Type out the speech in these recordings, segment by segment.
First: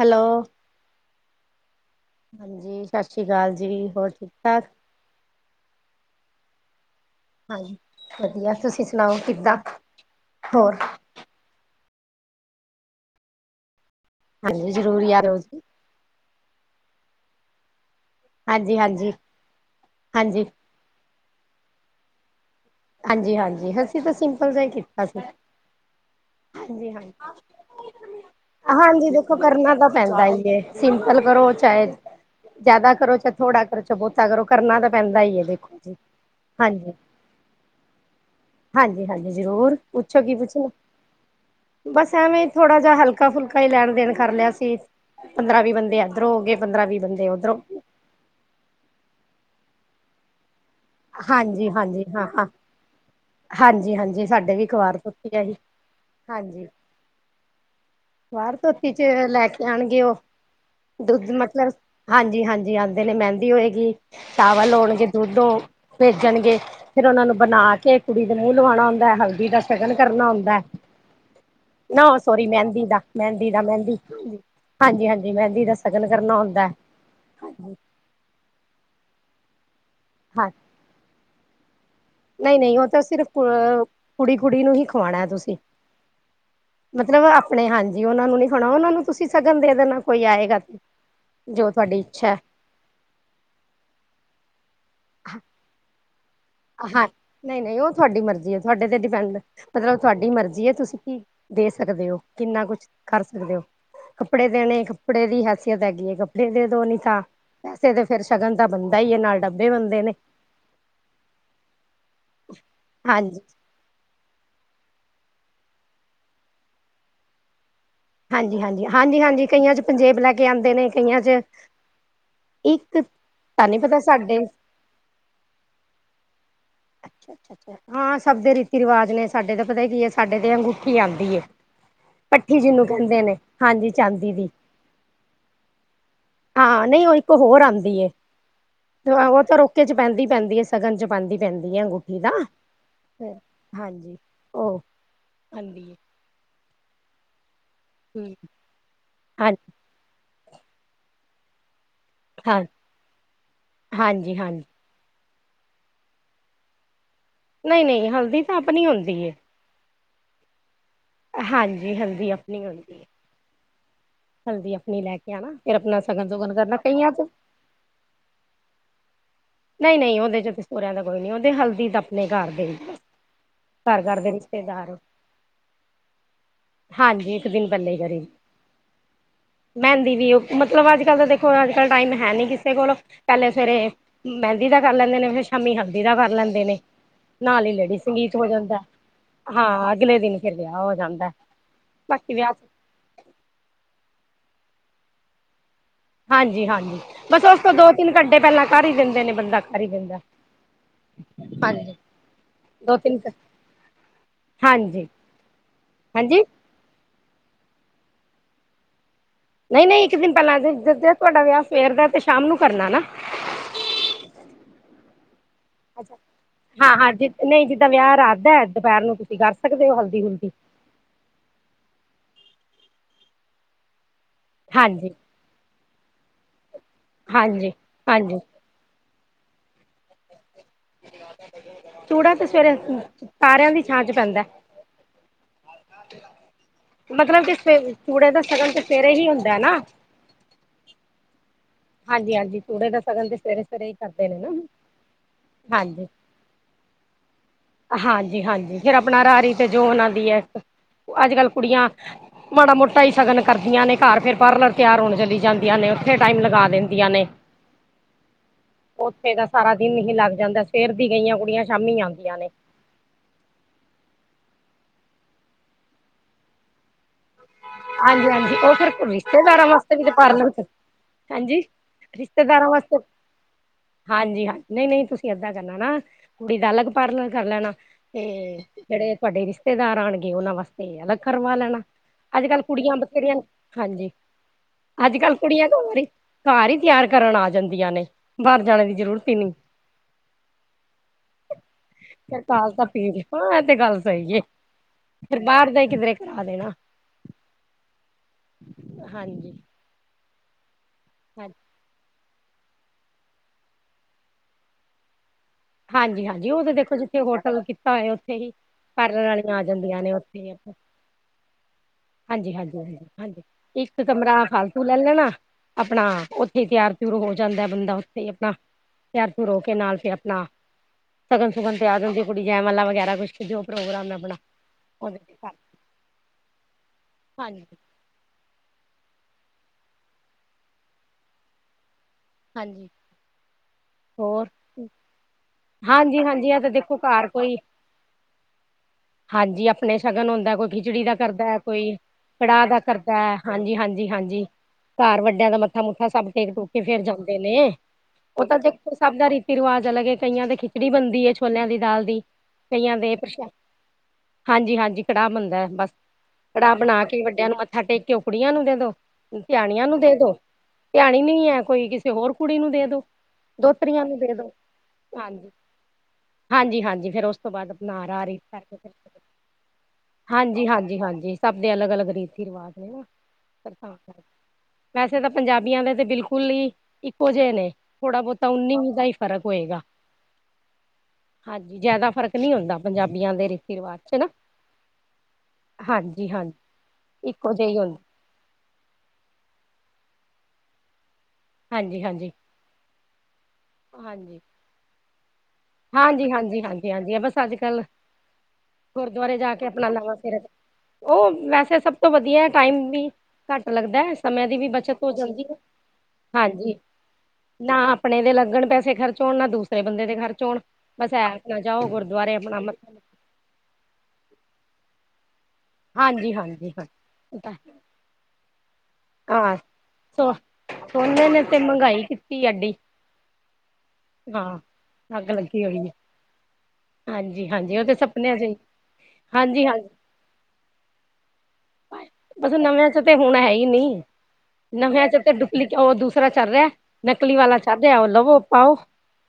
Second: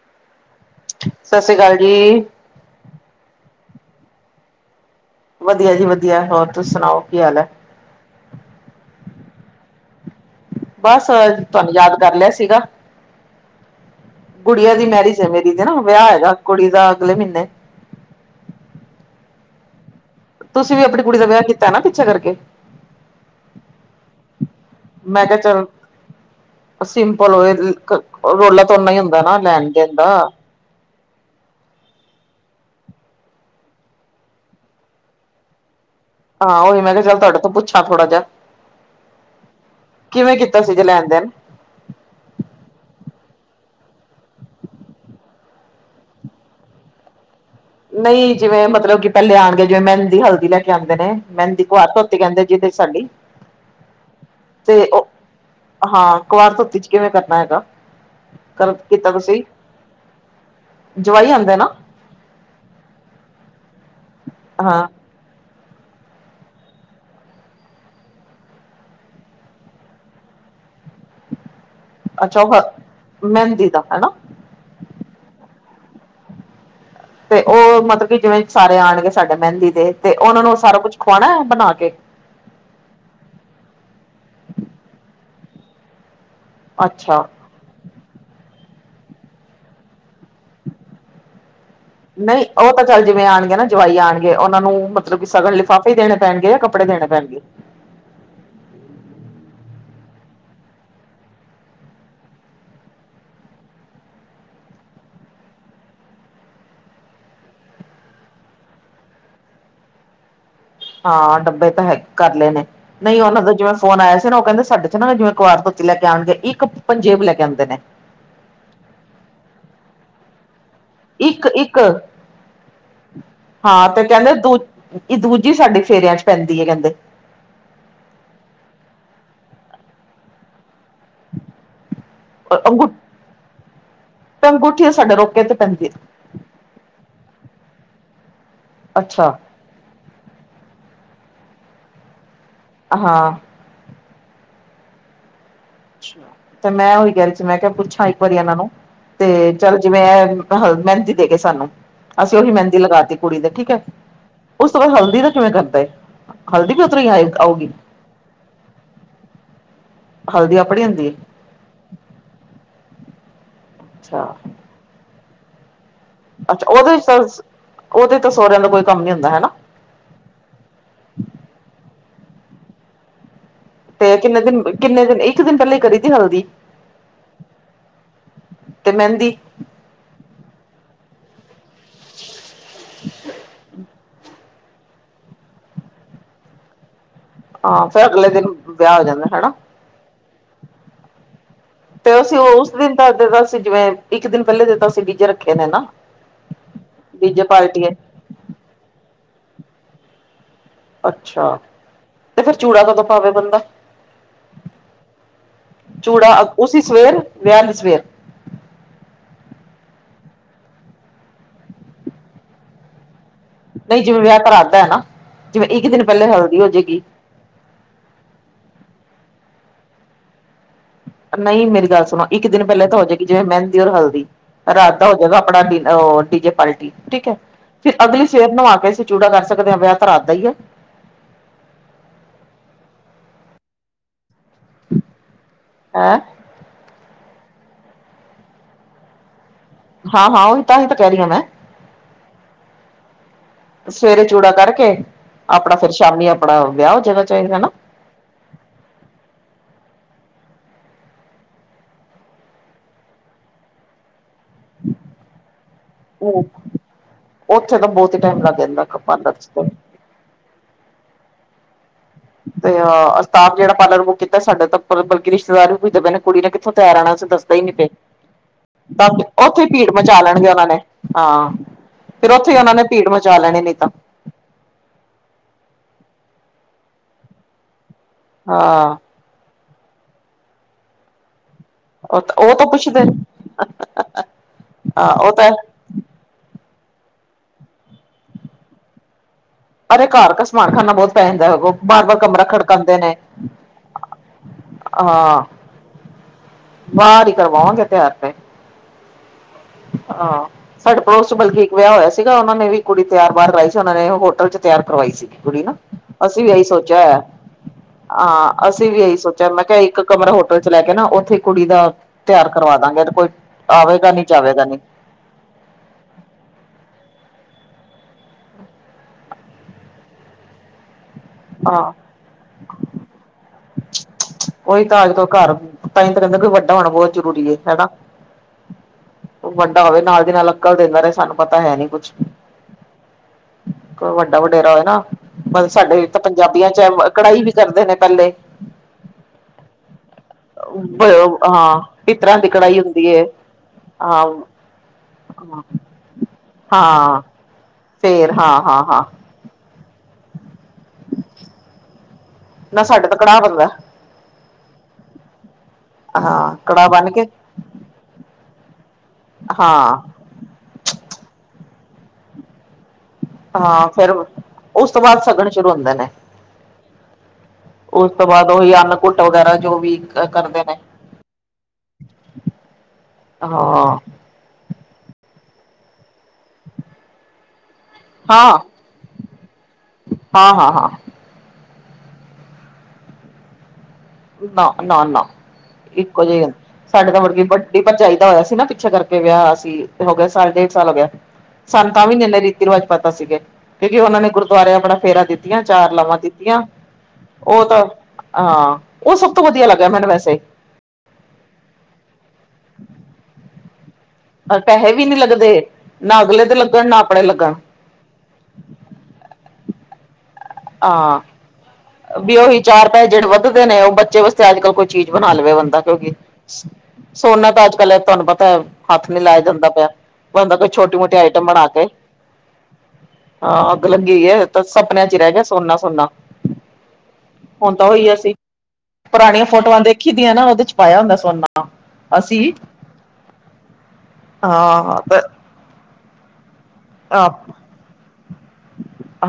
Hello! ਸੱਸ ਰੀ ਕਾਲ ਜੀ। ਹਾਂਜੀ ਸੱਸ ਰੀ ਕਾਲ ਜੀ, ਹੋਰ ਠੀਕ ਠਾਕ? ਵਦੀਆ ਜੀ ਵਦੀਆ, ਹੋਰ ਤੁਸੀਂ ਸੁਣਾਓ ਕੀ ਹਾਲ ਹੈ? ਵਦੀਆ, ਤੁਸੀਂ ਸੁਣਾਓ ਕਿੱਦਾਂ ਹੋਰ? ਬੱਸ ਤੁਹਾਨੂੰ ਯਾਦ ਕਰ ਲਿਆ ਸੀਗਾ। ਹਾਂਜੀ ਗੁੜੀਆਂ ਦੀ ਜ਼ਰੂਰ ਮੈਰਿਜ ਯਾਦ ਹੈ ਆਓ ਮੇਰੀ ਜੀ ਇੱਦਰ, ਵਿਆਹ ਹੈਗਾ ਕੁੜੀ ਦਾ ਅਗਲੇ ਮਹੀਨੇ। ਹਾਂਜੀ-ਹਾਂਜੀ ਤੁਸੀਂ ਵੀ ਆਪਣੀ ਕੁੜੀ ਦਾ ਵਿਆਹ ਕੀਤਾ ਨਾ ਪਿੱਛੇ ਕਰਕੇ? ਹਾਂਜੀ-ਹਾਂਜੀ ਅਸੀਂ ਤਾਂ ਸਿੰਪਲ ਜਾ ਈ ਕੀਤਾ ਸੀ। ਮੈਂ ਕਿਹਾ ਚੱਲ ਹਾਂਜੀ-ਹਾਂਜੀ, ਸਿੰਪਲ ਹੋਏ ਰੌਲਾ ਤਾਂ ਓਨਾ ਹੀ ਹਾਂਜੀ ਹੁੰਦਾ ਨਾ ਦੇਖੋ ਲੈਣ ਕਰਨਾ ਤਾਂ ਦੇਣ ਦਾ ਪੈਂਦਾ ਈ ਐ। ਸਿੰਪਲ ਕਰੋ ਚਾਏ ਜਾਦਾ ਕਰੋ ਚਾ ਥੋੜਾ ਕਰੋ ਚਾ ਬੋਤਾ ਕਰੋ ਕਰਨਾ ਤਾਂ ਪੈਂਦਾ ਈ ਐ ਦੇਖੋ। ਹਾਂ ਓਈ ਮੈਂ ਕਿਆ ਚੱਲ ਤੁਆਡੇ ਤੋਂ ਪੁੱਛਾ ਥੋੜਾ ਜਾ। ਹਾਂਜੀ-ਹਾਂਜੀ ਜ਼ਰੂਰ ਪੁੱਛੋ ਕੀ ਕੀਤਾ ਪੁੱਛਨਾ। ਸੀ ਜੇ ਲੈਣ ਦੇਣ ਬੱਸ ਐਵੇਂ ਈ ਥੋੜਾ ਜਾ ਹਲਕਾ-ਫੁਲਕਾ ਈ ਲੈਨ ਦੇਨ ਕਰ ਲੇਆ ਸੀ। ਪੰਦਰਾਂ-ਵੀਅ ਬੰਦੇ ਐਦਰੋਂ ਹੋ ਗਏ ਪੰਦਰਾਂ-ਵੀਅ ਬੰਦੇ ਓਦਰੋਂ ਨਈਂ ਜਿਵੇਂ ਮਤਲਬ ਕੀ ਪੈਲੇ ਆਨਗੇ ਜਿਵੇਂ ਮੈਂਦੀ ਹਲਦੀ ਲੈ ਕੇ ਆਂਦੇ ਨੇ ਮੈਂਦੀ ਹਾਂਜੀ ਕਵਾਰ ਹਾਂਜੀ ਧੋਤੀ ਹਾਂ ਕੈਂਦੇ ਹਾਂ ਜਿਦੇ ਸਾਡੀ ਹਾਂਜੀ ਹਾਂਜੀ ਸਾਡੇ ਵੀ ਤੇ ਕਵਾਰ ਓ ਧੋਤੀ ਆ ਜੀ ਹਾਂ ਕਵਾਰ ਹਾਂਜੀ ਧੋਤੀ ਚ ਕਿਵੇਂ ਕਰਨਾ ਹੈਗਾ। ਕਵਾਰ ਕਰ ਧੋਤੀ ਚ ਕੀਤਾ ਤੁਸੀਂ ਲੈ ਕੇ ਆਨਗੇ ਓ। ਜਵਾਈ ਆਂਦੈ ਨਾ। ਹਾਂਜੀ-ਹਾਂਜੀ ਆਂਦੇ ਨੇ ਮੈਂਦੀ ਹੋਏਗੀ, ਕਾਵਾ ਹਾਂ ਲੌਨਗੇ। ਦੁੱਦ ਓ ਭੇਜਨਗੇ, ਫੇਰ ਓਨਾਂ ਨੂੰ ਬਨਾ ਕੇ ਕੁੜੀ ਦਾ ਮੂੰਅ ਲਵਾਨਾ ਹੁੰਦਾ ਹਲਦੀ ਦਾ ਸਗਨ ਕਰਨਾ ਹੁੰਦਾ। ਨਾ ਓ ਅੱਛਾ ਸੋਰੀ ਉਹ ਮੈਂਦੀ ਦਾ-ਮੈਂਦੀ ਦਾ ਮਹਿੰਦੀ ਮੈਂਦੀ ਹਨਾ ਹਾਂਜੀ-ਹਾਂਜੀ ਮੈਂਦੀ ਦਾ ਸਗਨ ਕਰਨਾ ਹੁੰਦਾ। ਤੇ ਓ ਮਤਲਬ ਕੇ ਜਿਵੇਂ ਸਾਰੇ ਆਨਗੇ ਸਾਡੇ ਮੈਂਦੀ ਦੇ ਤੇ ਓਨਾਂ ਨੂੰ ਸਾਰਾ ਕੁਛ ਖਵਾਨਾ ਐ ਬਨਾ ਕੇ ਨਈਂ-ਨਈਂ ਓ ਤਾਂ ਸਿਰਫ ਕੁ ਕੁੜੀ-ਕੁੜੀ ਨੂੰ ਈ ਖਵਾਨਾ ਤੁਸੀਂ। ਮਤਲਬ ਅੱਛਾ ਆਪਨੇ ਹਾਂਜੀ ਓਨਾਂ ਨੂੰ ਨੀ ਖਵਾਨਾ ਓਨਾਂ ਨੂੰ ਤੁਸੀਂ ਸਗਨ ਦੇ ਦੇਨਾ ਕੋਈ ਆਏ। ਜਾ ਜੋ ਤੁਆਡੀ ਇੱਛੈ। ਓ ਤਾਂ ਚੱਲ ਜਿਵੇਂ ਆਨਗੇ ਨਾ ਜਵਾਈ ਆਨਗੇ ਓਨਾਂ ਨੂੰ ਮਤਲਬ ਕੇ ਸਗਨ ਲਿਫਾਫੇ ਈ ਦੇਣਨੇ ਪੈਨਗੇ ਜਾਂ ਕੱ ਹਾਂ ਨਈਂ-ਨਈਂ ਓ ਤੁਆਡੀ ਮਰਜ਼ੀ ਐ ਤੁਹਾਡੇ ਤੇ ਡਿਪੈਂਡ ਐ, ਮਤਲਬ ਤੁਆਡੀ ਮਰਜ਼ੀ ਐ ਤੁਸੀਂ ਕੀ ਦੇ ਸਕਦੇ ਓ, ਕਿੰਨਾ ਕੁਛ ਕਰ ਸਕਦੇ ਓ। ਕੱਪੜੇ ਦੇਨੇ ਕੱਪੜੇ ਦੀ ਹੈਸੀਅਤ ਹੈਗੀ ਏ ਕੱਪੜੇ ਦੇ ਦੋ ਨਈ ਤਾਂ ਵੈਸੇ ਤਾਂ ਫਿਰ ਸ਼ਗਨ ਤਾਂ ਬਨਦਾ ਈ ਏ ਨਾਲ ਡੱਬੇ ਬਨਦੇ ਨੇ। ਹਾਂ ਡੱਬੇ ਤਾਂ ਹੈ ਕਰਨੇ ਨੇ ਨਈਂ ਹਾਂਜੀ ਓਨਾਂ ਦਾ ਜਿਵੇਂ ਫੋਨ ਆਏਆ ਸੀ ਨਾ ਓ ਕੈਂਦੇ ਸਾਡੇ ਚ ਨਾ ਜਿਵੇਂ ਕੁਵਾਰ ਧੋਤੀ ਲੈ ਕੇ ਆਨਗੇ ਇੱਕ ਪੰਜੇਬ ਲੈ ਕੇ ਆਂਦੇ ਨੇ। ਹਾਂਜੀ-ਹਾਂਜੀ-ਹਾਂਜੀ-ਹਾਂਜੀ ਕਈਆਂ ਚ ਪੰਜੇਬ ਲੈ ਕੇ ਆਂਦੇ ਨੇ। ਕਈਆਂ ਚ ਇੱਕ-ਇੱਕ, ਇੱਕ ਤਾਂ ਨੀ ਹਾਂ ਪਤਾ ਤੇ ਕੈਂਦੇ ਸਾਡੇ ਦੂ ਏ ਦੂਜੀ ਸਾਡੇ ਫੇਰਿਆਂ ਚ ਪੈਂਦੀ ਐ ਕੈਂਦੇ। ਅੱਛਾ ਹਾਂ ਸਬ ਦੇ ਰੀਤੀ ਰਿਵਾਜ ਨੇ ਸਾਡੇ ਤਾਂ ਪਤਾ ਕੀ ਐ ਸਾਡੇ ਤੇ ਅੰਗੂ ਠੀ ਆਂਦੀ ਏ, ਭੱਠੀ ਜਿਨੂੰ ਅੰਗੂ ਕੈਂਦੇ ਨੇ ਹਾਂਜੀ ਚਾਂਦੀ ਦੀ। ਅੰਗੂਠੀ ਤਾਂ ਸਾਡੇ ਰੋਕੇ ਤੇ ਪੈਂਦੀ ਐ। ਹਾਂ ਨਈਂ ਓ ਇੱਕ ਹੋਰ ਆਂਦੀ ਏ, ਓ ਅੱਛਾ ਤਾਂ ਰੋ ਰੋਕੇ ਚ ਪੈਂਦੀ-ਪੈਂਦੀ ਐ ਸਗਨ ਚ ਪੈਂਦੀ-ਪੈਂਦੀ ਐ ਅੰਗੂਠੀ ਹਾਂ ਤਾਂ। ਹਾਂਜੀ ਓ ਆਂਦੀ ਏ। ਤੇ ਮੈਂ ਓਈ ਕੈ ਰਈ ਸੀ ਮੈਂ ਕਿਆ ਪੁੱਛਾਂ ਇੱਕ ਹੂੰ ਵਾਰੀ ਏਨਾਂ ਨੂੰ ਤੇ ਹਾਂ ਚੱਲ ਜਿਵੇਂ ਐ ਹਲ ਮੈਂਦੀ ਦੇ ਗੇ ਸਾਨੂੰ, ਅਸੀਂ ਓਹੀ ਹਾਂ ਮੈਂਦੀ ਲਗਾਤੀ ਕੁੜੀ ਦੇ ਠੀਕ ਐ। ਹਾਂਜੀ ਹਾਂਜੀ ਤੇ ਫੇਰ ਹਲਦੀ ਦਾ ਕਿਵੇਂ ਕਰਦੇ, ਹਲਦੀ ਵੀ ਓਦਰੋਂ ਈ ਆਏ। ਨਈਂ-ਨਈਂ ਹਲਦੀ ਤੇ ਆਪਨੀ ਹੁੰਦੀ ਏ। ਹਲਦੀ ਆਪਨੀ ਹੁੰਦੀ ਏ। ਹਾਂਜੀ ਹਲਦੀ ਆਪਨੀ ਹੁੰਦੀ ਏ। ਅੱਛਾ। ਜਲਦੀ ਆਪਣੀ ਲੈ ਕੇ ਆਣਾ ਫਿਰ ਆਪਣਾ ਸ਼ਗਨ ਸੁਗਨ ਅੱਛਾ ਕਰਨਾ ਉਹਦੇ ਕਈਆਂ ਚ ਉਹਦੇ ਤਾਂ ਸਹੁਰਿਆਂ ਦਾ ਕੋਈ ਕੰਮ ਨੀ ਹੁੰਦਾ ਹਨਾ। ਨਹੀਂ-ਨਹੀਂ ਉਹਦੇ ਚ ਤੇ ਸੁਰਿਆਂ ਦਾ ਕੋਈ ਨੀ ਉਹਦੇ ਹਲਦੀ ਤਾਂ ਆਪਣੇ ਘਰ ਦੇ ਹੀ। ਤੇ ਘਰ-ਘਰ ਦੇ ਕਿੰਨੇ ਦਿਨ ਰਿਸ਼ਤੇਦਾਰ, ਕਿੰਨੇ ਦਿਨ ਇੱਕ ਦਿਨ ਪਹਿਲੇ ਕਰੀ ਦੀ ਹਲਦੀ ਹਾਂਜੀ ਇੱਕ ਦਿਨ ਪੱਲੇ ਕਰੇ। ਤੇ ਮਹਿੰਦੀ ਮਹਿੰਦੀ ਵੀ ਉਹ ਮਤਲਬ ਅੱਜ-ਕੱਲ ਤਾਂ ਦੇਖੋ ਅੱਜ ਕੱਲ ਟਾਈਮ ਹੈ ਨੀ ਕਿਸੇ ਕੋਲ ਪਹਿਲੇ ਸਵੇਰੇ ਮਹਿੰਦੀ ਦਾ ਕਰ ਲੈਂਦੇ ਨੇ, ਫਿਰ ਸ਼ਾਮੀ ਹਲਦੀ ਦਾ ਕਰ ਲੈਂਦੇ ਨੇ। ਨਾਲ ਹੀ ਹਾਂ ਲੇਡੀ ਫੇਰ ਅਗਲੇ ਸੰਗੀਤ ਹੋ ਦਿਨ ਜਾਂਦਾ। ਵਿਆਹ ਹੋ ਜਾਂਦਾ ਹਨਾ ਹਾਂ ਅਗਲੇ ਦਿਨ ਫੇਰ ਵਿਆਹ ਹੋ ਜਾਂਦਾ। ਤੇ ਬਾਕੀ ਅਸੀਂ ਵਿਆਹ ਉਸ ਦਿਨ ਤਾਂ ਅਸੀਂ ਜਿਵੇਂ ਇੱਕ ਦਿਨ ਪਹਿਲੇ ਦੇ ਤਾਂ ਅਸੀਂ ਡੀਜੇ ਰੱਖੇ ਨੇ ਨਾ। ਹਾਂਜੀ-ਹਾਂਜੀ ਡੀਜੇ ਬਸ ਉਸ ਤੋਂ ਪਾਰਟੀ ਹੈ ਦੋ-ਤਿੰਨ ਘੰਟੇ ਪਹਿਲਾਂ ਘਰ ਹੀ ਦਿੰਦੇ ਨੇ ਬੰਦਾ ਘਰ ਹੀ ਦਿੰਦਾ। ਅੱਛਾ ਹਾਂਜੀ ਤੇ ਫਿਰ ਚੂੜਾ ਦੋ ਕਦੋਂ ਤਿੰਨ ਪਾਵੇ ਬੰਦਾ। ਹਾਂਜੀ, ਚੂੜਾ ਹਾਂਜੀ ਉਸੀ ਸਵੇਰ, ਵਿਆਹ ਦੀ ਸਵੇਰ ਨਹੀਂ-ਨਹੀਂ ਇੱਕ ਦਿਨ ਪਹਿਲਾਂ ਜ ਜੇ ਤੁਹਾਡਾ ਵਿਆਹ ਸਵੇਰ ਦਾ ਤੇ ਸ਼ਾਮ ਨੂੰ ਕਰਨਾ ਨਾ। ਨਹੀਂ ਜਿਵੇਂ ਵਿਆਹ ਰਾਤ ਦਾ ਹੈ ਨਾ। ਜਿਵੇਂ ਇੱਕ ਦਿਨ ਪਹਿਲੇ ਹਲਦੀ ਹੋ ਜਾਏਗੀ ਹਾਂ-ਹਾਂ ਜ ਨਹੀਂ ਜਿੱਦਾਂ ਵਿਆਹ ਰਾਤ ਦਾ ਹੈ, ਦੁਪਹਿਰ ਨੂੰ ਤੁਸੀਂ ਕਰ ਸਕਦੇ ਹੋ ਹਲਦੀ ਹੁਲਦੀ। ਨਹੀਂ ਮੇਰੀ ਗੱਲ ਸੁਣੋ, ਇੱਕ ਦਿਨ ਪਹਿਲਾਂ ਤਾਂ ਹੋ ਜਾਏਗੀ ਜਿਵੇਂ ਮਹਿੰਦੀ ਔਰ ਹਲਦੀ। ਰਾਤ ਦਾ ਹਾਂਜੀ ਹੋ ਜਾਏਗਾ ਆਪਣਾ ਡੀਨ ਅ, ਡੀ ਜੇ ਪਲਟੀ ਠੀਕ ਹੈ ਹਾਂਜੀ ਫਿਰ ਅਗਲੀ ਹਾਂਜੀ ਸਵੇਰ ਨੂੰ ਨਾ ਕੇ ਚੂੜਾ ਕਰ ਸਕਦੇ ਹਾਂ ਵਿਆਹ ਤਾਂ ਰਾਤ ਦਾ ਹੀ ਹੈ। ਚੂੜਾ ਤੇ ਸਵੇਰੇ ਸਾਰਿਆਂ ਦੀ ਛਾਂ ਚ ਪੈਂਦਾ। ਹੈਂ ਮਤਲਬ ਕਿ ਸ ਚੂੜੇ ਦਾ ਸਗਨ ਤੇ ਸਵੇਰੇ ਹੀ ਹੁੰਦਾ ਨਾ। ਹਾਂ-ਹਾਂ ਉਹੀ ਤਾਂਹੀ ਤਾਂ ਕਹਿ ਰਹੀ ਹਾਂ ਮੈਂ। ਹਾਂਜੀ-ਹਾਂਜੀ ਚੂੜੇ ਦਾ ਸ਼ਗਨ ਤੇ ਸਵੇਰੇ-ਸਵੇਰੇ ਹੀ ਸਵੇਰੇ ਕਰਦੇ ਨੇ ਨਾ। ਚੂੜਾ ਕਰਕੇ ਆਪਣਾ ਫਿਰ ਸ਼ਾਮੀ ਆਪਣਾ ਵਿਆਹ ਜਿਆਦਾ ਚਾਹੀਦਾ ਨਾ। ਹਾਂਜੀ-ਹਾਂਜੀ ਫਿਰ ਆਪਣਾ ਰਾਰੀ ਤੇ ਜੋ ਉਹਨਾਂ ਦੀ ਹੈ ਅੱਜ ਕੱਲ ਕੁੜੀਆਂ ਮਾੜਾ ਮੋਟਾ ਹੀ ਸ਼ਗਨ ਕਰਦੀਆਂ ਨੇ ਘਰ ਫੇਰ ਪਾਰਲਰ ਤਿਆਰ ਹੋਣ ਚਲੀ ਜਾਂਦੀਆਂ ਨੇ ਉੱਥੇ ਟਾਈਮ ਲਗਾ ਦਿੰਦੀਆਂ ਨੇ ਉੱਥੇ ਤਾਂ ਬਹੁਤ ਹੀ ਟਾਈਮ ਲੱਗ ਜਾਂਦਾ ਪਾਲਰ ਚ ਤੇ। ਨਹੀਂ ਲੱਗ ਜਾਂਦਾ, ਸਵੇਰ ਦੀ ਗਈਆਂ ਕੁੜੀਆਂ ਸ਼ਾਮੀ ਆਉਂਦੀਆਂ। ਨੇ ਤੇ ਅਸਤਾਫਿਹੜ ਪਾਲਰ ਬੁੱਕ ਕੀਤਾ ਸੀ ਸਾਡਾ ਤਾਂ ਬਲਕਿ ਰਿਸ਼ਤੇਦਾਰ ਵੀ ਪੁੱਜਦਾ ਮ ਕੁੜੀ ਨੇ ਕਿੱਥੋਂ ਤਿਆਰ ਆਣਾ ਅਸੀਂ ਦੱਸ ਹੀ ਨ ਤੇ ਹਾਂਜੀ ਹਾਂਜੀ ਉਹ ਫਿਰ ਉੱਥੇ ਰਿਸ਼ਤੇਦਾਰਾਂ ਭੀੜ ਵਾਸਤੇ ਵੀ ਤੇ ਮਚਾ ਲੈਣਗੇ ਪਾਰਲਰ ਉਹਨਾਂ ਨੇ ਹਾਂ। ਹਾਂਜੀ ਫੇਰ ਉੱਥੇ ਰਿਸ਼ਤੇਦਾਰਾਂ ਉਹਨਾਂ ਨੇ ਵਾਸਤੇ ਭੀੜ ਮਚਾ ਲੈਣੇ ਨੇ ਤਾਂ। ਹਾਂਜੀ ਹਾਂ ਨਹੀਂ-ਨਹੀਂ ਤੁਸੀਂ ਏਦਾਂ ਕਰਨਾ ਨਾ ਕੁੜੀ ਦਾ ਅਲੱਗ ਪਾਲਰ ਕਰ ਲੈਣਾ। ਤੇ ਹਾਂ ਜਿਹੜੇ ਤੁਹਾਡੇ ਰਿਸ਼ਤੇਦਾਰ ਆਉਣਗੇ ਉਹਨਾਂ ਵਾਸਤੇ ਅਲੱਗ ਕਰਵਾ ਲੈਣਾ। ਉਹ ਅੱਜ-ਕੱਲ ਤਾਂ ਕੁੜੀਆਂ ਪੁੱਛਦੇ ਬਥਰੀਆਂ ਹਾਂਜੀ ਹਾਂ ਉਹ ਅੱਜ-ਕੱਲ ਤਾਂ ਕੁੜੀਆਂ [unintelligible] ਘਰ ਹੀ ਤਿਆਰ ਕਰਨ ਆ ਜਾਂਦੀਆਂ ਨੇ, ਬਾਹਰ ਜਾਣ ਦੀ ਜ਼ਰੂਰਤ ਹੀ ਨਹੀਂ। ਅਰੇ ਘਰ ਘ ਸਮਾਨ ਖਾਨਾ ਬਹੁਤ ਪੈ ਜਾਂਦਾ ਹੈਗੋ ਬਾਰ-ਬਾਰ ਫਿਰ ਕਮਰਾ ਕਾਲ ਤਾਂ ਖੜਕਾਉਂਦੇ ਨੇ। ਪੀੜ ਫੇਰ ਬਾਰ ਦਾ ਈ ਕਿਧਰੇ ਕਰਾ ਦੇਨਾ। ਬਾਰ ਈ ਕਰਵਾਵਾਂਗੇ ਤੇਯਾਰ ਤੇ। ਹਾਂਜੀ। ਹਾਂ, ਸਾਡੇ ਪੜੋਸ ਚ ਹਾਂਜੀ ਬਲਕਿ ਇੱਕ ਵੇਯਾ ਹੋਯਾ ਸੀਗਾ, ਓਨਾਂ ਨੇ ਵੀ ਕੁੜੀ ਤੇਯਾਰ ਬਾਰ ਕਰਾਈ ਸੀ, ਓਨਾਂ ਨੇ ਹੋਟਲ ਚ ਤੇਯਾਰ ਕਰਵਾਈ ਸੀਗੀ ਕੁੜੀ ਨਾ। ਹਾਂਜੀ, ਅਸੀਂ ਹਾਂਜੀ ਵੀ ਓ ਇਹੀ ਤੇ ਦੇਖੋ ਸੋਚਿਆ ਜਿੱਥੇ ਹੋਇਆ ਹੋਟਲ ਕੀਤਾ ਹੋਏ ਓੱਥੇ ਈ ਹਾਂ ਅਸੀਂ ਵੀ ਇਹੀ ਪਾਰਲਰ ਸੋਚਿਆ ਆਲੀਆਂ ਆ ਮੈਂ ਕਿਹਾ ਇੱਕ ਜਾਂਦੀਆਂ ਨੇ ਕਮਰਾ ਓੱਥੇ ਹੋਟਲ ਚ ਲੈ ਕੇ ਨਾ ਉੱਥੇ ਕੁੜੀ ਦਾ ਤਿਆਰ ਕਰਵਾ ਹਾਂਜੀ-ਹਾਂਜੀ, ਹਾਂਜੀ, ਦਾਂਗੇ ਤੇ ਕੋਈ ਹਾਂਜੀ ਇੱਕ ਆਵੇਗਾ ਨੀ ਕਮਰਾ ਜਾਵੇਗਾ ਨੀ ਫਾਲਤੂ ਲੈਲ ਲੈਣਾ ਆਪਣਾ ਓਥੇ ਈ ਤੇਯਾਰ ਤਯੁਰ ਹੋ ਜਾਂਦੈ ਬੰਦਾ, ਓਥੇ ਈ ਆਪਨਾ ਤੇਯਾਰ ਤਯੁਰ ਹੋ ਕੇ ਨਾਲ ਫੇਰ ਆਪਨਾ ਸਗਨ-ਸੁਗਨ ਤੇ ਆ ਜਾਂਦੀ ਕੁੜੀ, ਜੈਮਾਲਾ ਵਗੈਰਾ ਕੁਛ ਜੋ ਪ੍ਰੋਗਰਾਮ ਹੈ ਆਪਣਾ ਓਈ ਤਾ ਉਹਦੇ ਏਕ-ਦੋ ਤੇ ਘਾੱਰ ਕਰ ਤਾਂਈ ਤਾ ਕੈਂਦੇ ਕੋਈ ਵੱਡਾ ਹੋਨਾ ਬੋਤ ਜ਼ਰੂਰੀ ਏ, ਹਾਂਜੀ ਹੈਣਾ ਓ ਵੱਡਾ ਹੋਵੇ, ਨਾਲ ਦੇ ਨਾਲ ਅੱਕਲ ਦੇਂਦਾ ਰੇ ਸਾਨੂੰ ਪਤਾ ਹੈ ਨੀ ਕੁੱਛ ਹਾਂਜੀ। ਕੋਈ ਵੱਡਾ ਹੋਰ ਵਡੇਰਾ ਹੋਏ ਨਾ ਬਲ ਸਾਡੇ ਤਾ ਹਾਂਜੀ ਹਾਂਜੀ ਇਹ ਪੰਜਾਬੀਆਂ ਤਾਂ ਚ ਦੇਖੋ ਅ ਘਰ ਕੜਾਈ ਵੀ ਕੋਈ ਕਰਦੇ ਨੇ ਪੈਲੇ ਹਾਂਜੀ, ਆਪਨੇ ਸ਼ਗਨ ਹੁੰਦੈ, ਕੋਈ ਖਿਚੜੀ ਦਾ ਕਰਦੈ, ਹਾਂ ਕੋਈ ਪਿੱਤਰਾਂ ਦੀ ਕੜਾ ਦਾ ਕੜਾਹੀ ਕਰਦੈ, ਹੁੰਦੀ ਹੈ ਹਾਂਜੀ, ਹਾਂ ਹਾਂਜੀ-ਹਾਂਜੀ ਘਾਰ ਵੱਡਿਆਂ ਦਾ ਮੱਥਾ ਮੁੱਥਾ ਸਬ ਟੇਕ-ਟੁਕ ਕੇ ਫੇਰ ਹਾਂ [unintelligible] ਨੇ ਫੇਰ ਓ ਤਾ ਹਾਂ ਹਾਂ ਦੇਖੋ ਹਾਂ ਸਬ ਦਾ ਰੀ ਰਿਵਾਜ਼ ਅਲਗ ਨੇ, ਕਈਆਂ ਦੇ ਖਿਚੜੀ ਬਨਦੀ ਛੋਲਯਾਂ ਦੀ ਦਾਲ ਦੀ, ਨਾ ਕਈਆਂ ਸਾਡੇ ਦੇ ਤਾਂ ਕੜਾਹ ਬਣਦਾ ਹਾਂਜੀ, ਹਾਂਜੀ ਕੜਾ ਬਨਦੈ, ਬਾੱਸ। ਹਾਂ ਕੜਾ ਕੜਾਹ ਬਨਾ ਬਣ ਕੇ ਵੱਡਯਾਂ ਨੂੰ ਮੱਥਾ ਟੇਕ ਕੇ ਓ ਕੁੜੀਆਂ ਨੂੰ ਦੇ ਦੋ, ਧਿਆਣੀਆਂ ਹਾਂ ਨੂੰ ਦੇ ਦੋ। ਧਿਆਣੀ ਨੀ ਐ ਕੋਈ, ਕਿਸੇ ਹੋਰ ਕੁੜੀ ਨੂੰ ਦੇ ਦੋ। ਹਾਂ, ਦੋਤਰੀਆਂ ਫੇਰ ਨੂੰ ਦੇ ਦੋ ਉਸ ਤੋ ਬਾਦ ਹਾਂਜੀ ਸਗਨ ਸ਼ੁਰੂ ਹੁੰਦੇ ਨੇ। ਹਾਂਜੀ, ਹਾਂਜੀ ਫੇਰ ਓਸ ਤੋ ਬਾਦ ਅਪਨਾ ਉਸ ਰਾ ਤੋਂ ਰੀਤ ਬਾਅਦ ਉਹੀ ਕਰਕੇ, ਅੰਨਕੁਟ ਵਗੈਰਾ ਜੋ ਵੀ ਕਰਦੇ ਹਾਂਜੀ, ਨੇ ਹਾਂਜੀ-ਹਾਂਜੀ। ਸਭ ਦੇ ਅਲੱਗ-ਅਲੱਗ ਰੀਤੀ ਰਿਵਾਜ਼ ਨੇ ਨਾ ਫਿਰ ਤਾਂ ਹਾਂ। ਕਰਕੇ। ਵੈਸੇ ਤਾਂ ਪੰਜਾਬੀਆਂ ਦੇ ਤੇ ਬਿਲਕੁਲ ਈ ਇੱਕੋ ਜੇ ਨੇ ਥੋੜਾ ਬੋਤਾ ਹਾਂ ਉਨੀ-ਵੀ ਦਾ ਈ ਫ਼ਰਕ ਹੋਏਗਾ। ਹਾਂ ਹਾਂ ਹਾਂ ਹਾਂਜੀ, ਜੈਦਾ ਫ਼ਰਕ ਨੀ ਹੁੰਦਾ ਪੰਜਾਬੀਆਂ ਦੇ ਰੀਤੀ ਰਿਵਾਜ਼ ਨਾ, ਨਾ-ਨਾ ਇੱਕੋ ਹਾਂਜੀ ਜੇ, ਹਾਂਜੀ ਸਾਡੇ ਤਾਂ [unintelligible] ਵੱਡੀ ਇੱਕੋ ਜਿਹੇ ਹੀ ਹੁੰਦਾ ਪਰਜਾਈ ਦਾ ਹੋਯਾ ਸੀ ਨਾ, ਪਿੱਛੇ ਕਰਕੇ ਵੇਆ ਸੀ, ਤੇ ਹੋਗੇ ਸਾਲ-ਡੇੜ ਸਾਲ ਹੋਗਯਾ, ਸਾਨੂੰ ਹਾਂਜੀ ਤਾਂਵੀ ਨੀ ਹਾਂਜੀ ਏਨੇ ਰੀਤੀ ਰਿਵਾਜ ਪਤਾ ਸੀਗੇ। ਕਯੋਕਿ ਓਨਾਂ ਨੇ ਹਾਂਜੀ ਗੁਰਦੁਆਰੇਆ ਬੜਾ ਫੇਰਾ ਦਿ ਦਿੱਤੀਆਂ, ਚਾਰ ਲਾਵਾਂ ਹਾਂਜੀ ਹਾਂਜੀ ਦਿੱਤੀਆਂ। ਹਾਂਜੀ ਹਾਂਜੀ ਬਸ ਅੱਜ ਓ ਕੱਲ ਤਾਂ, ਹਾਂ ਓ ਸਬ ਤੋ ਵਦੀਆ ਲੱਗਾ ਮੈਨੰ, ਵੈਸੇ ਓ ਵੈਸੇ ਸਬ ਤੋ ਵਦੀਐ, ਟਾਈਮ ਵੀ ਘਾੱਟ ਲੱਗਦੈ। ਪੈਹੇ ਵੀ ਨੀ ਲੱਗਦੇ, ਨਾ ਅਗਲੇ ਤੇ ਹਾਂਜੀ ਲੱਗਨ, ਨਾ ਆਪਣੇ ਲੱਗਣ ਨਾ ਆਪਣੇ ਦੇ ਲੱਗਣ ਪੈਸੇ ਖ਼ਰਚ ਹੋਣ, ਨਾ ਦੂਸਰੇ ਬੰਦੇ ਦੇ ਖਰਚ ਹੋਣ, ਬਾਸ ਹਾਂ ਐ ਆਪਨਾ ਜਾਓ ਗੁਰਦੁਆਰੇ, ਵੀ ਅਪਨਾ ਉਹੀ ਚਾਰ ਮਤਲਬ [unintelligible] ਨੇ ਓ ਬੱਚੇ ਵਾਸਤੇ ਆੱਜ-ਕਾੱਲ ਕੋਈ ਚੀਜ਼ ਬਨਾ ਲਵੇ ਬੰਦਾ ਕਯੋਕਿ ਹਾਂਜੀ ਹਾਂਜੀ ਹਾਂ ਉਹ ਸੋਨਾ ਤਾਂ ਹੈ। ਆੱਜ-ਕਾੱਲ ਤਾਨੂੰ ਪਤਾ ਐ ਹਾੱਥ ਨੀ ਲਾਯਾ ਹਾਂ ਜਾਂਦਾ ਪੇਯਾ, ਸੋ ਬੰਦਾ ਕੋਈ ਛੋਟੀ-ਮੋਟੀ ਸੋਨੇ ਨੇ ਆਈਟਮ ਤੇ ਬਣਾ ਕੇ ਮਹਿੰਗਾਈ ਕੀਤੀ ਐਡੀ ਹਾਂ, ਆੱਗ ਲੱਗੀ ਹੋਈ ਏ, ਹਾਂ ਤਾ ਸਪਨਿਆਂ ਚ ਈ ਰੈਗਯੈ ਸੋਨਾ-ਸੁਨਾ ਹਾਂਜੀ, ਹਾਂਜੀ ਓ ਤੇ ਸਪਨੇਆ ਜ ਈ, ਪੁਰਾਣੀਆਂ ਹਾਂਜੀ-ਹਾਂਜੀ। [unintelligible] ਦੀਆਂ ਨਾ ਓਦੇ ਚ ਪਾਯਾ ਹੁੰਦੈ ਸੋਨਾ ਅਸੀਂ ਬਾੱਸ ਨਵੇਆਂ ਚ ਤੇ ਹੁਣ ਹੈ ਈ ਨੀ, ਨਵੇਆਂ ਚ ਤੇ ਡੁਪਲੀਕੇ ਓ ਦੂਸਰਾ ਚਾੱਲ ਰੇਐ। ਨਕਲੀ ਵਾਲਾ ਚਾੱਲ ਰੇਐ, ਓ ਲਵੋ, ਪਾਓ।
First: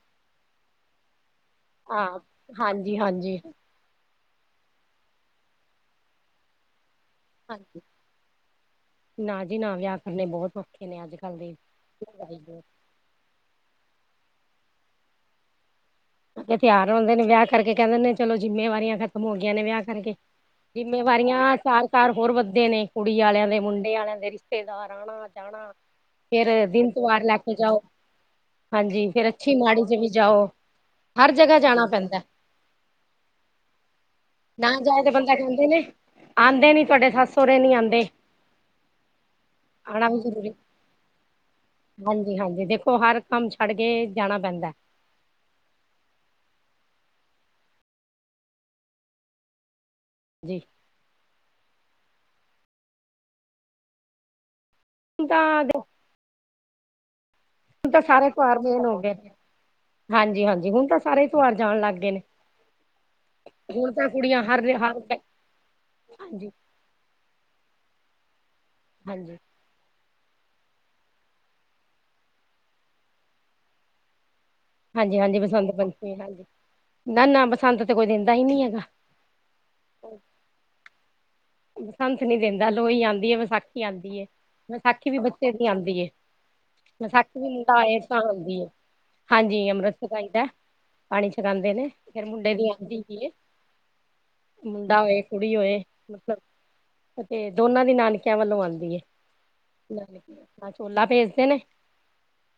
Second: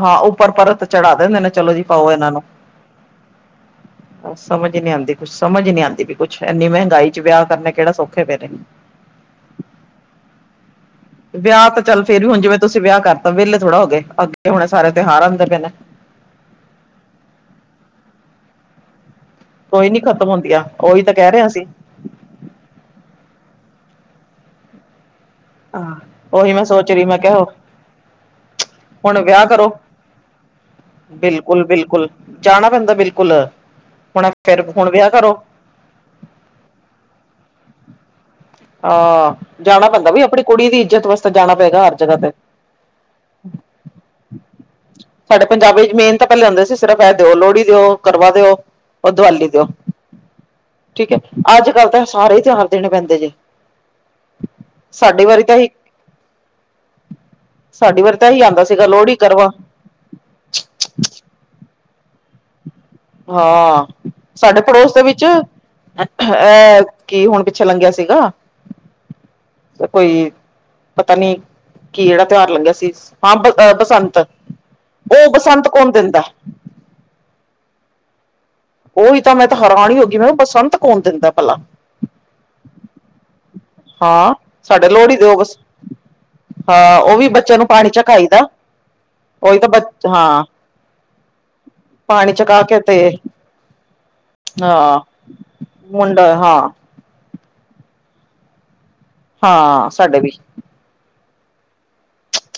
ਹਾਂ, ਉਪਰ ਪਰਤ ਚੜਾ ਦੇਂਦੇ ਨੇ, ਚਲੋ ਜੀ ਪਾਓ ਏਨਾਂ ਨੂੰ ਹਾਂਜੀ, ਹਾਂਜੀ। ਸਮਜ ਨੀ ਆਂਦੀ ਕੁਛ, ਸਮਜ ਨੀ ਆਂਦੀ ਪੀ ਕੁਛ, ਏਨੀ ਮੈਂਗਾਈ ਚ ਵੇਆ ਕਰਨੇ ਕੇੜਾ ਸੌਖੇ ਪਏ ਨੇ। ਨਾ ਜੀ, ਨਾ ਵੇਆ ਕਰਨੇ ਬੋਤ ਔਖੇ ਨੇ, ਆੱਜ। ਵੇਯਾ ਤਾ ਚੱਲ ਫੇਰ ਵੀ ਹੁਨ ਜਿਵੇਂ ਤੁਸੀ ਵੇਯਾ ਕਾਰਤਾ, ਵੇਲੇ ਥੋੜਾ ਹੋਗੇ, ਅੱਗੇ ਹੁਣੇ ਸਾਰੇ ਤਿਉਹਾਰ ਆਂਦੇ ਪੇ ਨੇ। ਤਿਆਰ ਹੁੰਦੇ ਨੇ ਵਿਆਹ ਕਰਕੇ ਕਹਿੰਦੇ ਨੇ ਚਲੋਂ ਜਿੰਮੇਵਾਰੀਆਂ ਕਰ ਹੋ ਗਈਆਂ ਨੇ ਵਿਆਹ ਕੋਈ ਨੀ ਕਰਕੇ ਖ਼ਤਮ ਹੁੰਦੀਆਂ ਉਹੀ ਤਾਂ ਕਹਿ ਰਹੇ ਹਾਂ ਜਿੰਮੇਵਾਰੀਆਂ ਅਸੀਂ ਸਾਰੀ ਘਰ ਹੋਰ ਵੱਧਦੇ ਨੇ, ਕੁੜੀ ਵਾਲਿਆਂ ਦੇ, ਮੁੰਡੇ ਵਾਲਿਆਂ ਦੇ, ਰਿਸ਼ਤੇਦਾਰ ਆਣਾ ਅੱਜ ਜਾਣਾ, ਹਾਂ, ਉਹੀ ਮੈਂ ਫੇਰ ਦਿਨ ਸੋਚ ਰਹੀ ਮੈਂ ਤਿਉਹਾਰ ਲੈ ਕਿਹਾ ਕੇ ਜਾਓ ਹਾਂਜੀ, ਫਿਰ ਅੱਛੀ ਮਾੜੀ 'ਚ ਵੀ ਜਾਓ ਹਰ ਜਗ੍ਹਾ ਬਿਲਕੁਲ- ਜਾਣਾ ਬਿਲਕੁਲ, ਪੈਂਦਾ ਜਾਣਾ ਪੈਂਦਾ ਬਿਲਕੁਲ, ਹੁਣ ਫੇਰ, ਨਾ ਹੁਣ ਜਾਏ ਵਿਆਹ ਤੇ ਬੰਦਾ ਕਰੋ। ਕਹਿੰਦੇ ਨੇ ਆਂਦੇ ਨੀ, ਤੁਹਾਡੇ ਸੱੱਸ ਸਹੁਰੇ ਨੀ ਆਂਦੇ ਹਾਂ, ਜਾਣਾ ਆਣਾ ਪੈਂਦਾ ਵੀ ਆਪਣੀ ਜ਼ਰੂਰੀ ਕੁੜੀ ਦੀ ਇੱਜਤ ਵਾਸਤੇ ਜਾਣਾ ਪਏਗਾ ਹਰ ਜਗਹਾ ਤੇ ਜੇ ਦੇਖੋ ਹਰ ਕੰਮ ਛੱਡ ਕੇ, ਜਾਣਾ ਪੈਂਦਾ ਸਾਡੇ ਪੰਜਾਬੀ 'ਚ ਮੇਨ ਤਾਂ ਪਹਿਲੇ ਹੁੰਦੇ ਸੀ, ਸਿਰਫ਼ ਐਹ ਦਿਓ, ਲੋਹੜੀ ਦਿਓ, ਕਰਵਾ ਦਿਓ ਓ ਦਵਾਲੀ ਦਿਓ ਜੀ ਠੀਕ ਐ, ਅੱਜ -ਕੱਲ ਤਾਂ ਸਾਰੇ ਹੀ ਤਿਉਹਾਰ ਦੇਣੇ ਪੈਂਦੇ ਜੇ ਸਾਡੇ ਵਰੀ ਤਾਂ ਹੀ ਹੁਣ ਸਾਡੀ ਵਾਰੀ ਤਾਂ ਸਾਰੇ ਇਹੀ ਤਿਉਹਾਰ ਆਂਦਾ ਮੇਨ ਸੀਗਾ ਹੋ ਗਏ ਲੋਹੜੀ, ਨੇ ਕਰਵਾ ਹਾਂਜੀ- ਹਾਂਜੀ ਹੁਣ ਤਾਂ ਸਾਰੇ ਤਿਉਆਰ ਜਾਣ ਲੱਗ ਗਏ ਨੇ ਹਾਂ, ਹੁਣ ਤਾਂ ਕੁੜੀਆਂ ਸਾਡੇ ਹਰ ਹਰ ਪੜੋਸ ਦੇ ਵਿੱਚ ਅ ਹਾਂਜੀ ਐਹ ਕੇ ਹੁਣ ਪਿੱਛੇ ਲੰਘਿਆ ਸੀਗਾ ਹਾਂਜੀ ਤੇ ਕੋਈ ਪਤਾ ਨੀ, ਕੀ ਜਿਹੜਾਂ ਤਿਉਹਾਰ ਲੰਘਿਆਂ ਸੀ, ਹਾਂ ਬ ਬਸੰਤ ਹਾਂਜੀ- ਉਹ ਹਾਂਜੀ ਬਸੰਤ ਕੌਣ ਪੰਚਮੀ ਦਿੰਦਾ ਹਾਂਜੀ, ਨਾ- ਨਾ ਬਸੰਤ ਤੇ ਕੋਈ ਦੇਂਦਾ ਹੀ ਨੀ ਹੈਗਾ ਉਹੀ ਤਾਂ ਮੈਂ ਤਾਂ ਹੈਰਾਨ ਹੀ ਹੋ ਗਈ, ਮੈਂ ਕਿਆ ਬਸੰਤ ਕੌਣ ਦਿੰਦਾ ਭਲਾ ਬਸੰਤ ਨੀ ਦਿੰਦਾ, ਲੋਈ ਆਉਂਦੀ ਏ, ਵਿਸਾਖੀ ਆਉਂਦੀ ਏ, ਹਾਂ ਸਾਡੇ ਵਿਸਾਖੀ ਲੋਹੜੀ ਵੀ ਦੇ ਉਹ ਬੱਚੇ ਦੀ ਆਉਂਦੀ ਏ ਹਾਂ, ਉਹ ਵੀ ਵਿਸਾਖੀ ਬੱਚਿਆਂ ਨੂੰ ਮੁੰਡਾ ਪਾਣੀ ਹੋਏ ਤਾਂ ਚਕਾਈ ਦਾ ਆਂਦੀ ਏ ਉਹੀ ਤਾਂ ਹਾਂਜੀ ਬ ਅੰਮ੍ਰਿਤ ਛਕਾਈ ਹਾਂ ਦਾ, ਪਾਣੀ ਛਕਾਉਂਦੇ ਨੇ, ਫੇਰ ਪਾਣੀ ਮੁੰਡੇ ਚਕਾ ਦੀ ਕੇ ਤੇ ਆਉਂਦੀ ਹੀ ਹੈ ਮੁੰਡਾ ਹਾਂ ਹੋਏ ਕੁੜੀ ਹੋਏ, ਮੁੰਡਾ ਮਤਲਬ ਹਾਂ ਉ ਤੇ ਦੋਨਾਂ ਦੀ ਨਾਨਕਿਆਂ ਵੱਲੋਂ ਆਉਂਦੀ ਏ, ਹਾਂ ਸਾਡੇ ਵੀ ਨਾਨਕੇ ਆਪਣਾ ਚੋਲਾ ਭੇਜਦੇ ਨੇ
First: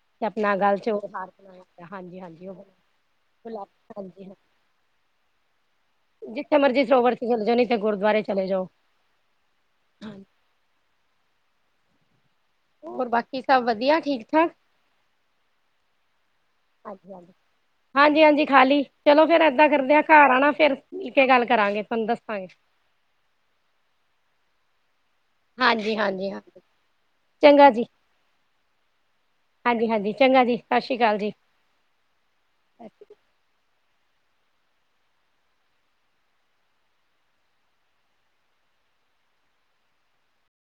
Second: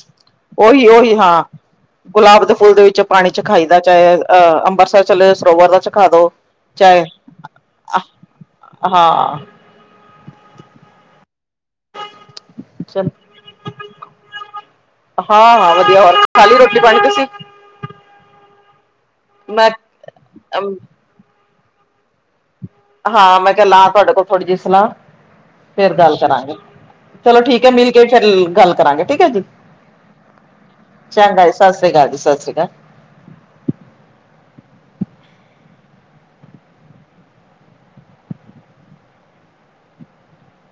ਤੇ ਆਪਣਾ ਗਲ ਉਹੀ, ਚ ਉਹ ਉਹੀ ਹਾਰ ਹਾਂ, ਬਣਾਇਆ ਹਾਂਜੀ ਗੁਲਾਬ ਹਾਂਜੀ ਦੇ ਉਹ ਫੁੱਲ ਦੇ ਵਿੱਚ ਪਾਣੀ 'ਚ ਚਖਾਈਦਾ ਚਾਹੇ ਹਾਂਜੀ ਅਹ, ਅੰਮ੍ਰਿਤਸਰ ਚਲੇ ਸਰੋਵਰ ਦਾ ਚਖਾਦੋ, ਹਾਂ ਜਿੱਥੇ ਮਰਜੀ ਚਾਹੇ ਸਰੋਵਰ ਚ ਚਲੇ ਜਾਓ ਨਹੀਂ ਤੇ ਆਹ ਗੁਰਦੁਆਰੇ ਚਲੇ ਜਾਓ ਆਂ ਹਾਂ ਹਾਂਜੀ ਹੋਰ ਚਲ ਬਾਕੀ ਸਭ ਵਧੀਆ, ਠੀਕ- ਠਾਕ ਹਾਂ- ਹਾਂ, ਵਧੀਆ ਹੋਰ ਖਾ ਲਈ ਰੋਟੀ ਪਾਣੀ ਤੁਸੀਂ ਹਾਂਜੀ- ਹਾਂਜੀ ਖਾਲੀ, ਚਲੋ ਫੇਰ ਐਦਾਂ ਮੈਂ ਕਰਦੇ ਆ ਘਰ ਆਉਣਾ ਫੇਰ ਮਿਲ ਕੇ ਗੱਲ ਕਰਾਂਗੇ, ਤੁਹਾਨੂੰ ਦੱਸਾਂਗੇ ਹਾਂ, ਮੈਂ ਕਿਹਾ ਲਾ ਤੁਹਾਡੇ ਕੋਲੋਂ ਥੋੜ੍ਹੀ ਜਿਹੀ ਸਲਾਹ ਫਿਰ ਹਾਂਜੀ ਗੱਲ ਹਾਂਜੀ ਹਾਂ ਕਰਾਂਗੇ, ਚਲੋ ਠੀਕ ਐ, ਚੰਗਾ ਜੀ ਮਿਲ ਕੇ ਫੇਰ ਗੱਲ ਕਰਾਂਗੇ ਠੀਕ ਹੈ ਜੀ ਹਾਂਜੀ- ਹਾਂਜੀ, ਚੰਗਾ ਜੀ, ਸਸ਼੍ਰੀ ਅਕਾਲ ਜੀ ਸਾਸਰੀ ਅਕਾਲ ਜੀ, ਸਸਰੀ ਅਕਾਲ